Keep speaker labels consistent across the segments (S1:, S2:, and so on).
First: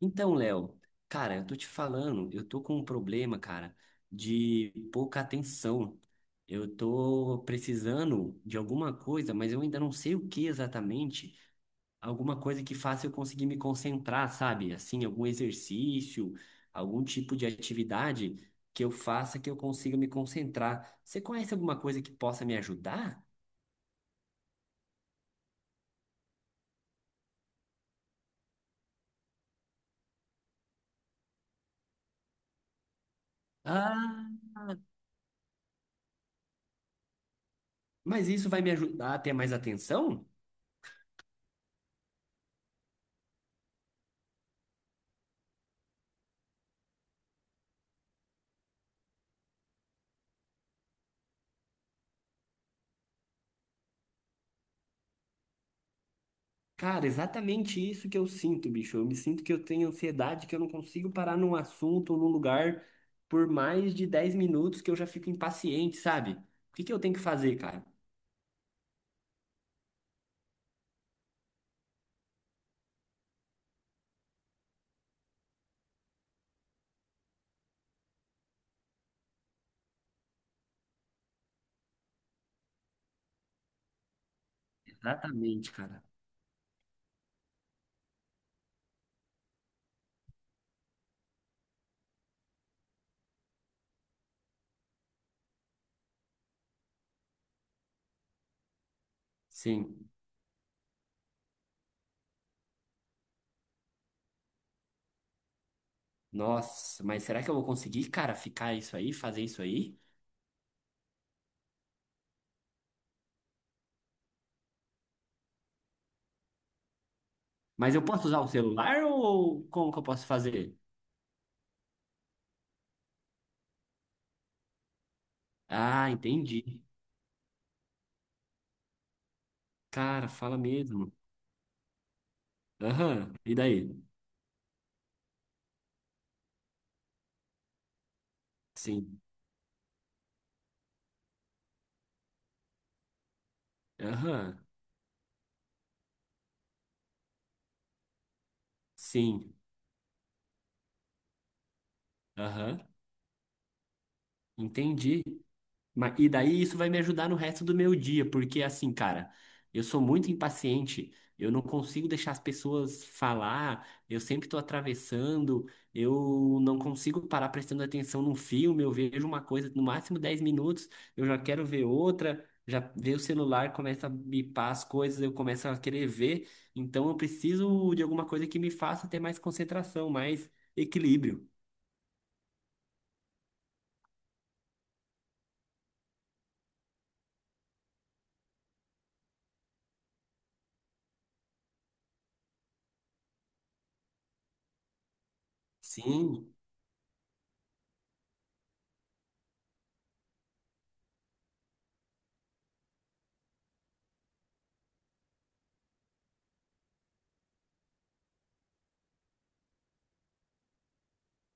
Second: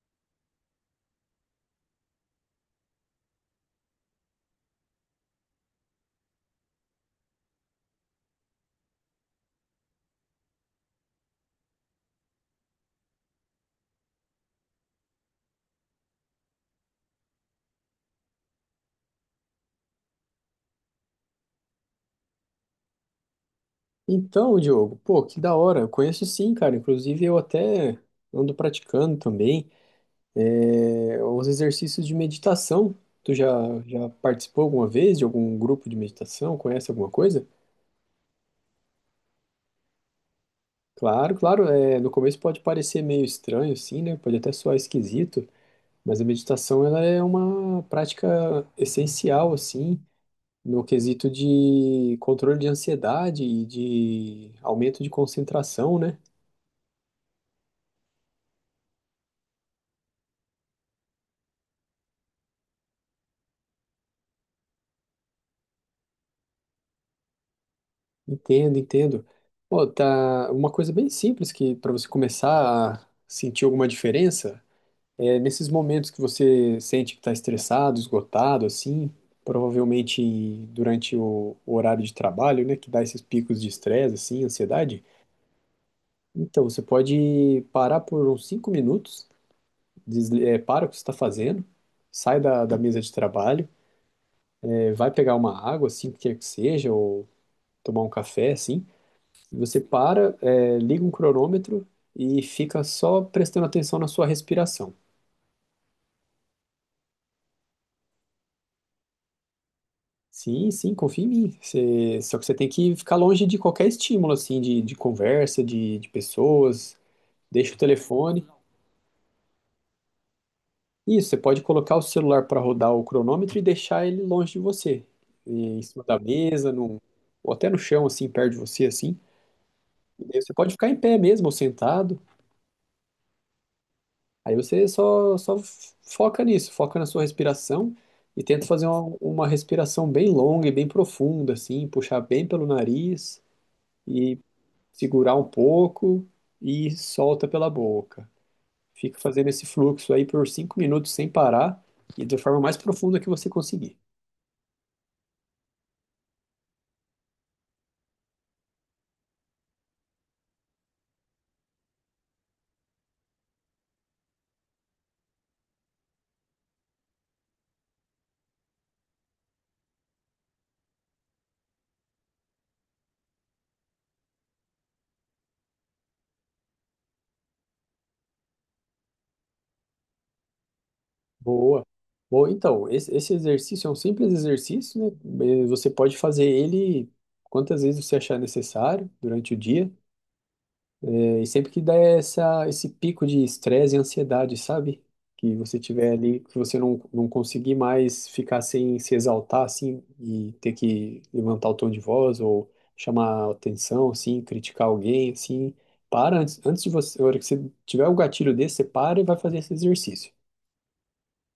S1: Então, Léo, cara, eu tô te falando, eu tô com um problema, cara, de pouca atenção. Eu tô precisando de alguma coisa, mas eu ainda não sei o que exatamente. Alguma coisa que faça eu conseguir me concentrar, sabe? Assim, algum exercício, algum tipo de atividade que eu faça que eu consiga me concentrar. Você conhece alguma coisa que possa me ajudar?
S2: Então, Diogo, pô, que da hora. Eu conheço sim, cara. Inclusive, eu até ando praticando também os exercícios de meditação. Tu já
S1: Ah,
S2: participou alguma vez de algum grupo de meditação? Conhece alguma coisa?
S1: mas isso vai me ajudar a ter mais atenção?
S2: Claro, claro. No começo pode parecer meio estranho, assim, né? Pode até soar esquisito, mas a meditação ela é uma prática essencial, assim, no quesito de controle de ansiedade e de aumento de concentração, né?
S1: Cara, exatamente isso que eu sinto, bicho. Eu me sinto que eu tenho ansiedade, que eu não consigo parar num assunto ou num lugar por mais de 10 minutos que eu já fico impaciente, sabe? O que que eu tenho que fazer, cara?
S2: Entendo, entendo. Pô, tá uma coisa bem simples que para você começar a sentir alguma diferença é nesses momentos que você sente que está estressado, esgotado, assim, provavelmente durante o horário de trabalho, né, que dá esses picos de estresse, assim, ansiedade.
S1: Exatamente, cara.
S2: Então, você pode parar por uns 5 minutos, para o que você está fazendo, sai da mesa de trabalho, vai pegar uma água, assim, o que quer que seja, ou tomar um café, assim. Você
S1: Sim.
S2: para, liga um cronômetro e fica só prestando atenção na sua respiração.
S1: Nossa, mas será que eu vou conseguir, cara, ficar isso aí, fazer isso aí?
S2: Sim, sim, confia em mim. Só que você tem que ficar longe de qualquer estímulo, assim, de conversa, de pessoas. Deixa o
S1: Mas eu posso usar
S2: telefone.
S1: o celular ou como que eu posso fazer?
S2: Isso, você pode colocar o celular para rodar o cronômetro e deixar ele longe de você. E em cima
S1: Ah,
S2: da mesa,
S1: entendi.
S2: ou até no chão, assim, perto de você, assim. E
S1: Cara,
S2: daí você
S1: fala
S2: pode ficar em
S1: mesmo.
S2: pé mesmo, ou sentado.
S1: Aham, e daí?
S2: Aí você só foca nisso, foca na sua respiração e tenta fazer uma,
S1: Sim.
S2: uma respiração bem longa e bem profunda, assim, puxar bem pelo nariz e
S1: Aham.
S2: segurar um pouco e solta pela boca. Fica fazendo
S1: Sim.
S2: esse fluxo aí por 5 minutos sem parar e da forma mais
S1: Aham.
S2: profunda que você conseguir.
S1: Entendi. E daí isso vai me ajudar no resto do meu dia, porque assim, cara, eu sou muito impaciente, eu não consigo deixar as pessoas falar, eu sempre tô atravessando, eu não consigo parar prestando atenção num filme, eu vejo uma coisa no máximo 10 minutos, eu já quero ver outra, já vejo o celular, começa a bipar as coisas, eu começo a querer ver, então eu preciso de alguma coisa que me faça ter mais concentração, mais equilíbrio.
S2: Boa. Bom, então, esse exercício é um simples exercício, né? Você pode fazer ele quantas vezes você achar necessário durante o dia. E sempre que dá esse pico de estresse e ansiedade, sabe? Que você tiver ali,
S1: Sim,
S2: que você não conseguir mais ficar sem se exaltar, assim, e ter que levantar o tom de voz ou chamar atenção, assim, criticar alguém, assim. Para antes, antes de você, na hora que você tiver o gatilho desse, você para e vai fazer esse exercício.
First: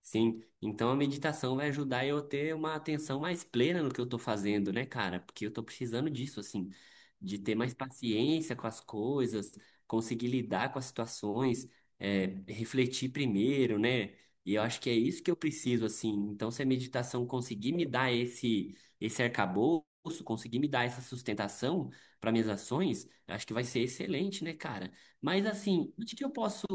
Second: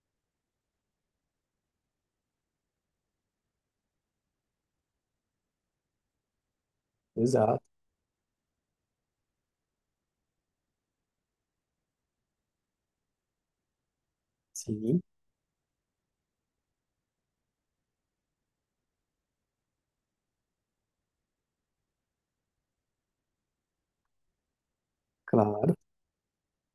S1: sim, então a meditação vai ajudar eu a ter uma atenção mais plena no que eu tô fazendo, né, cara? Porque eu tô precisando disso, assim, de ter
S2: Exato.
S1: mais paciência com as coisas, conseguir lidar com as situações, é, refletir primeiro, né? E eu acho que é
S2: Sim,
S1: isso que eu preciso, assim. Então, se a meditação conseguir me dar esse, esse arcabouço, conseguir me dar essa sustentação para minhas ações, eu acho que vai ser excelente, né, cara? Mas
S2: claro.
S1: assim, onde que eu posso.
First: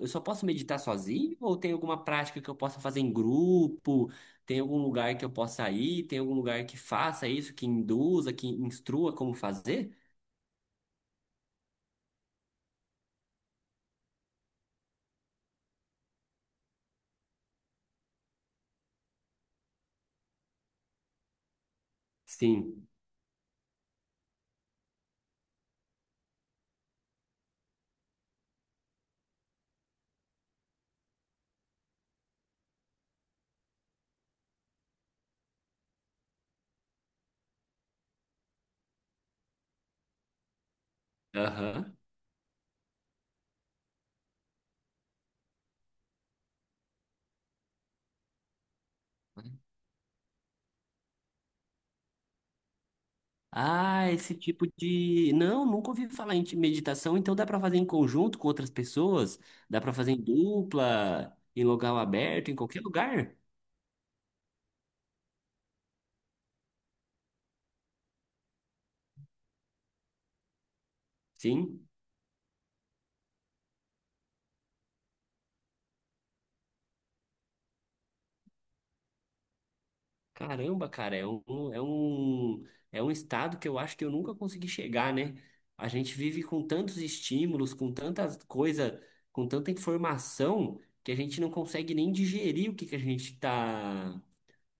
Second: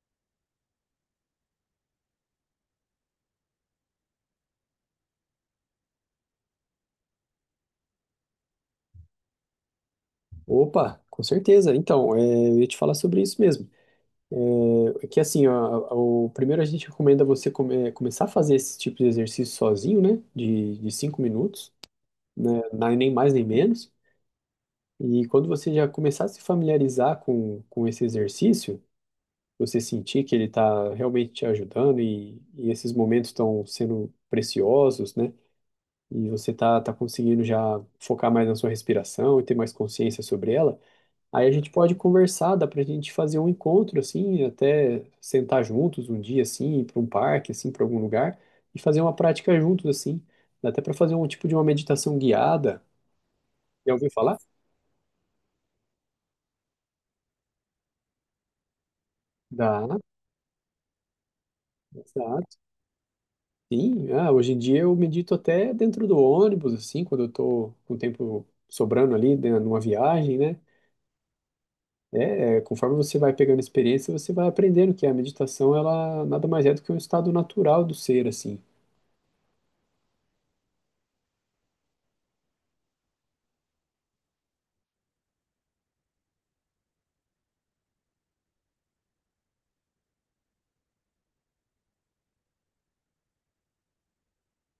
S1: Eu só posso meditar sozinho? Ou tem alguma prática que eu possa fazer em grupo? Tem algum lugar que eu possa ir? Tem algum lugar que faça isso, que induza, que instrua como fazer?
S2: Opa, com certeza. Então, eu ia te falar sobre isso mesmo. É que assim, ó, o primeiro a gente recomenda você começar a fazer esse tipo de exercício sozinho, né? De 5 minutos, né?
S1: Sim.
S2: Nem mais nem menos. E quando você já começar a se familiarizar com esse exercício, você sentir que ele está realmente te ajudando e esses momentos estão sendo preciosos, né? E você tá conseguindo já focar mais na sua respiração e ter mais consciência sobre ela. Aí a gente pode
S1: Aham.
S2: conversar, dá pra gente fazer um encontro, assim, até sentar juntos um dia, assim, ir pra um parque, assim, pra algum lugar, e fazer uma prática juntos, assim. Dá até pra fazer um tipo de uma meditação guiada. Já ouviu
S1: Ah, esse
S2: falar?
S1: tipo de. Não, nunca ouvi falar em meditação, então dá para fazer em conjunto com outras pessoas? Dá
S2: Dá,
S1: para fazer em dupla, em local aberto, em
S2: exato.
S1: qualquer lugar?
S2: Sim, ah, hoje em dia eu medito até dentro do ônibus, assim, quando eu tô com o tempo sobrando ali, né, numa viagem, né?
S1: Sim.
S2: Conforme você vai pegando experiência, você vai aprendendo que a meditação, ela nada mais é do que um estado natural do ser, assim.
S1: Caramba, cara, é um estado que eu acho que eu nunca consegui chegar, né? A gente vive com tantos estímulos, com tantas coisas, com tanta informação, que a gente não consegue nem digerir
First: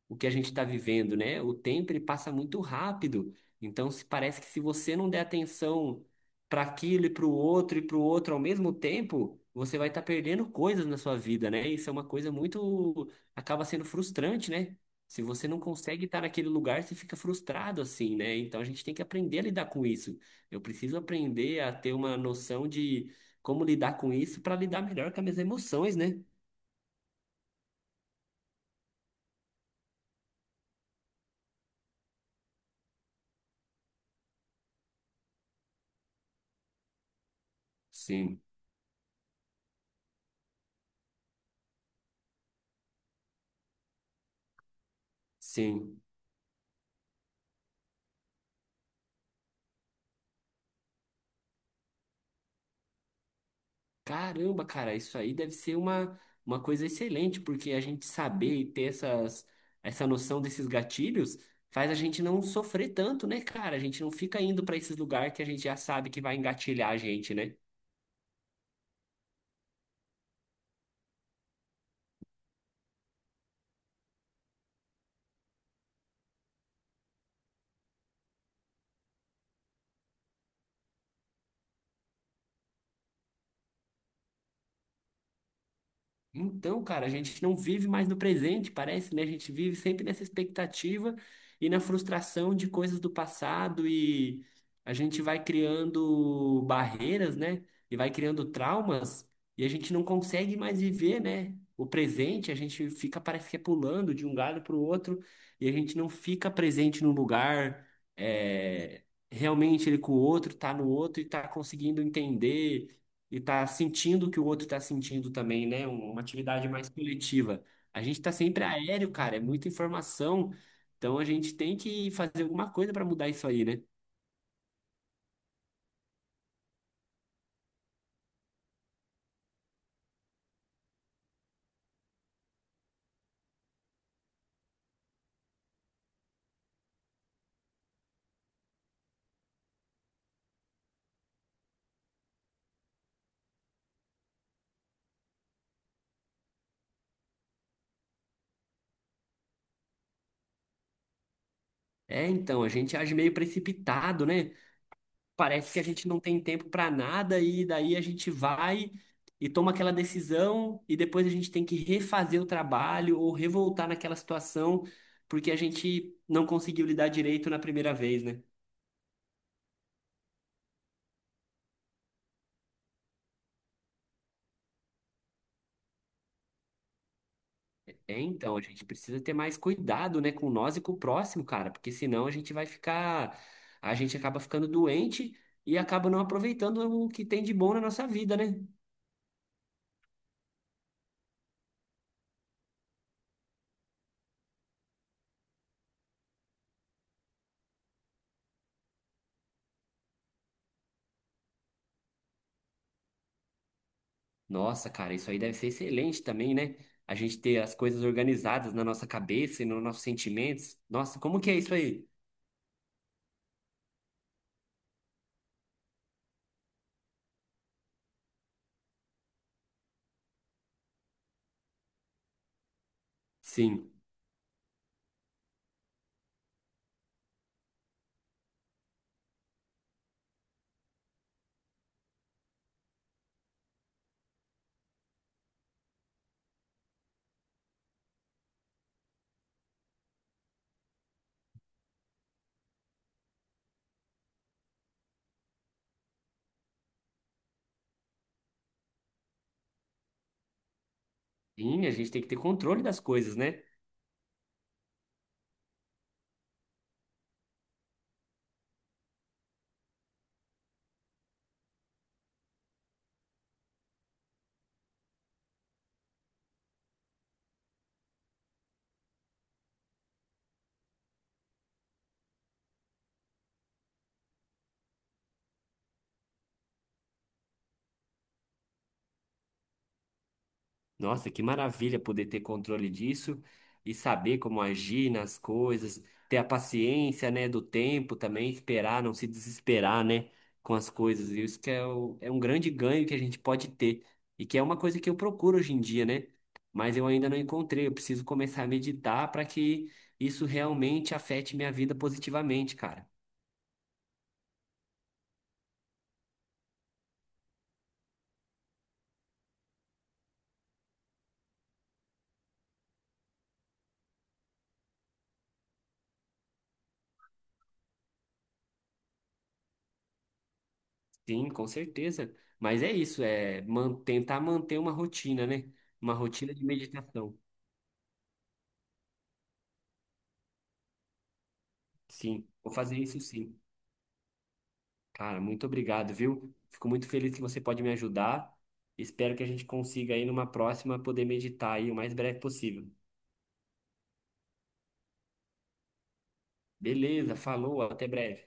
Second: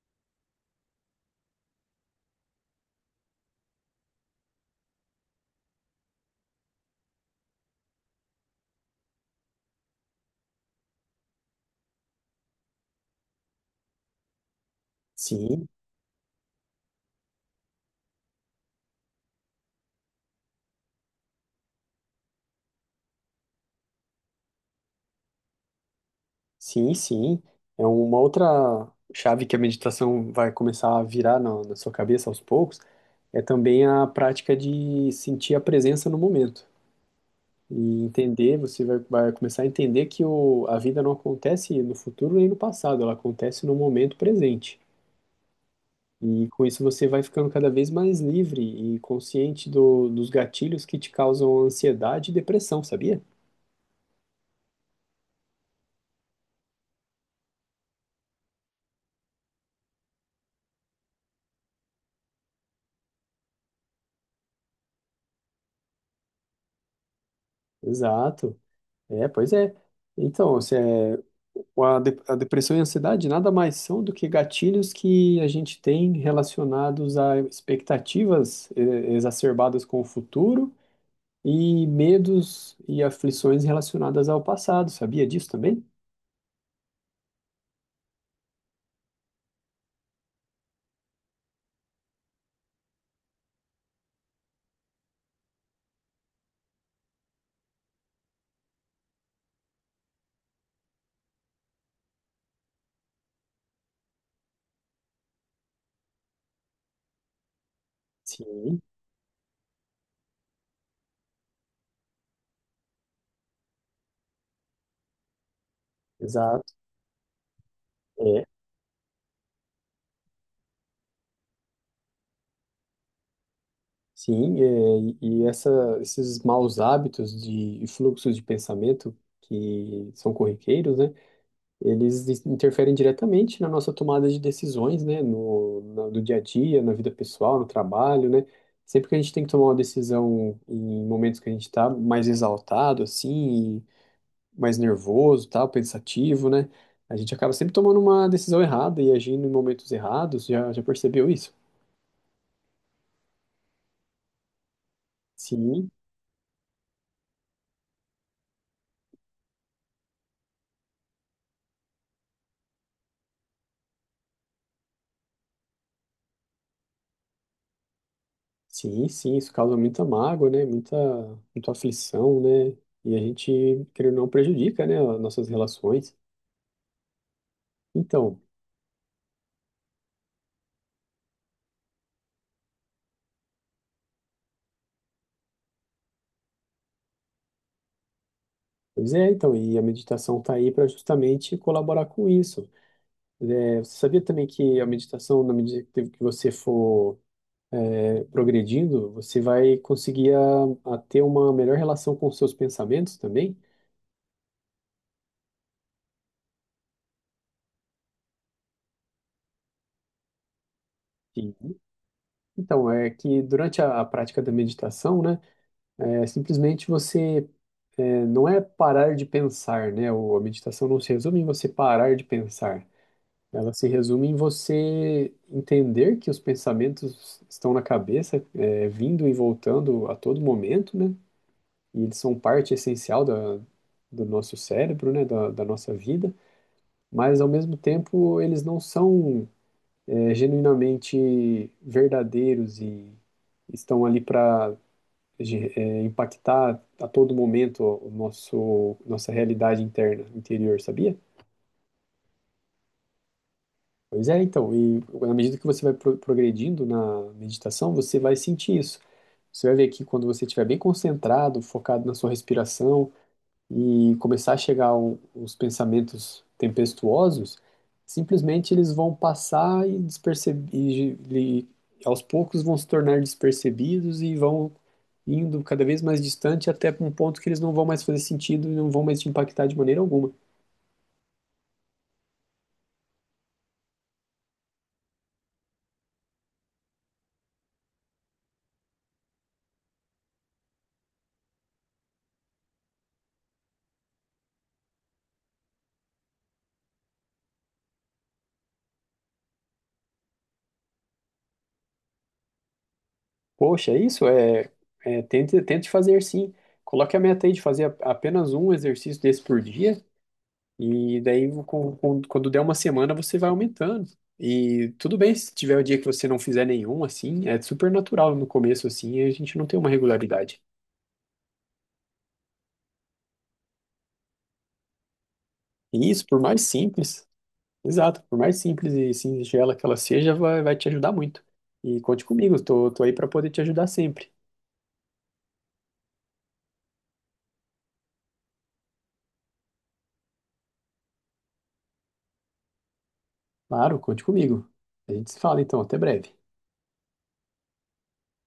S1: o que a gente está vivendo, né? O tempo ele passa muito rápido. Então, se parece que se você não der atenção para aquilo e para o outro e para o outro ao mesmo tempo, você vai estar perdendo coisas na sua vida, né? Isso é uma coisa muito acaba sendo frustrante, né? Se você não
S2: Sim,
S1: consegue estar naquele lugar, você fica frustrado assim, né? Então a gente tem que aprender a lidar com isso. Eu preciso aprender a ter uma noção de como lidar com isso para lidar melhor com as minhas emoções, né?
S2: sim, sim. É uma outra chave que a meditação vai começar a virar na sua cabeça aos poucos, é também a prática de sentir a presença no momento. E
S1: Sim,
S2: entender, você vai começar a entender que a vida não acontece no futuro nem no passado, ela acontece no momento presente.
S1: sim.
S2: E com isso você vai ficando cada vez mais livre e consciente dos gatilhos que te causam ansiedade e depressão, sabia?
S1: Caramba, cara, isso aí deve ser uma coisa excelente, porque a gente saber e ter essas, essa noção desses gatilhos faz a gente não sofrer tanto, né, cara? A gente não fica indo pra esses lugares que a gente já sabe que vai engatilhar a gente, né?
S2: Exato. É, pois é. Então, se é, o- a, de- a depressão e a ansiedade nada mais são do que gatilhos que a gente tem relacionados a expectativas exacerbadas com o futuro e medos e aflições relacionadas ao passado. Sabia disso também?
S1: Então, cara, a gente não vive mais no presente, parece, né? A gente vive sempre nessa expectativa e na frustração de coisas do passado e a gente vai criando barreiras, né? E vai criando traumas e a gente não consegue mais viver, né? O presente, a gente fica, parece que é pulando de um galho para o outro e a gente não fica presente no lugar,
S2: Sim,
S1: é, realmente ele com o outro, tá no outro e tá conseguindo entender e tá sentindo o que o outro tá sentindo também, né? Uma
S2: exato.
S1: atividade mais coletiva. A gente tá
S2: É,
S1: sempre aéreo, cara, é muita informação. Então a gente tem que fazer alguma coisa para mudar isso aí, né?
S2: sim, e esses maus hábitos de e fluxos de pensamento que são corriqueiros, né? Eles interferem diretamente na nossa tomada de decisões, né, no, na- do dia a dia, na vida pessoal, no trabalho, né? Sempre que a gente tem que tomar uma decisão em momentos que a gente está mais exaltado, assim, e mais nervoso, tal, pensativo, né? A gente acaba sempre tomando uma decisão errada e agindo em momentos errados. Já percebeu isso?
S1: É, então, a gente age meio precipitado, né? Parece que a
S2: Sim,
S1: gente não tem tempo para nada e daí a gente vai e toma aquela decisão e depois a gente tem que refazer o trabalho ou revoltar naquela situação porque a gente não conseguiu lidar direito na primeira vez, né?
S2: sim, sim. Isso causa muita mágoa, né? Muita, muita aflição, né? E a gente, querendo ou não, prejudica, né, as nossas relações.
S1: É,
S2: Então,
S1: então, a gente precisa ter mais cuidado, né, com nós e com o próximo, cara, porque senão a gente vai ficar, a gente acaba ficando doente e acaba não aproveitando o que tem de bom na nossa vida, né?
S2: Pois é, então, e a meditação está aí para justamente colaborar com isso. É, você sabia também que a meditação, na medida que você for progredindo, você vai conseguir a ter uma melhor relação com os seus pensamentos também?
S1: Nossa, cara, isso aí deve ser excelente também, né? A gente ter as coisas organizadas na nossa cabeça e nos nossos sentimentos. Nossa, como que é isso
S2: Sim.
S1: aí?
S2: Então, é que durante a prática da meditação, né, simplesmente você não é parar de pensar, né? A meditação não se resume em você parar de pensar. Ela se
S1: Sim,
S2: resume em você entender que os pensamentos estão na cabeça, vindo e voltando a todo momento, né? E eles são parte essencial do nosso cérebro, né? Da nossa vida, mas ao mesmo tempo eles não são, genuinamente verdadeiros e estão ali para impactar a todo momento nossa realidade interna, interior, sabia?
S1: sim, a gente tem que ter controle das coisas, né?
S2: Pois é, então, e na medida que você vai progredindo na meditação, você vai sentir isso. Você vai ver que quando você estiver bem concentrado, focado na sua respiração e começar a chegar os pensamentos tempestuosos, simplesmente eles vão passar e aos poucos vão se tornar despercebidos e vão indo cada vez mais distante até um ponto que eles não vão mais fazer sentido e não vão mais te impactar de maneira alguma.
S1: Nossa, que maravilha poder ter controle disso e saber como agir nas coisas, ter a paciência, né, do tempo também, esperar, não se desesperar, né, com as coisas. E isso que é, é um grande ganho que a gente pode ter e que é uma coisa que eu procuro hoje em dia, né? Mas eu ainda não encontrei. Eu preciso começar a meditar para que isso realmente afete minha vida positivamente, cara.
S2: Poxa, é isso. Tente, tente fazer sim. Coloque a meta aí de fazer apenas um exercício desse por dia, e daí quando der uma semana você vai aumentando. E tudo bem se tiver o dia que você não fizer nenhum, assim, é super natural no começo, assim, a gente não tem uma regularidade.
S1: Sim, com certeza. Mas é isso, é tentar manter uma rotina, né?
S2: E
S1: Uma
S2: isso, por
S1: rotina
S2: mais
S1: de
S2: simples,
S1: meditação.
S2: exato, por mais simples e singela que ela seja, vai te ajudar muito. E conte
S1: Sim,
S2: comigo,
S1: vou
S2: tô,
S1: fazer
S2: tô aí
S1: isso
S2: para poder
S1: sim.
S2: te ajudar sempre.
S1: Cara, muito obrigado, viu? Fico muito feliz que você pode me ajudar. Espero que a gente consiga aí numa próxima poder meditar aí o mais breve possível.
S2: Claro, conte comigo. A gente se fala então, até breve.
S1: Beleza, falou, até breve.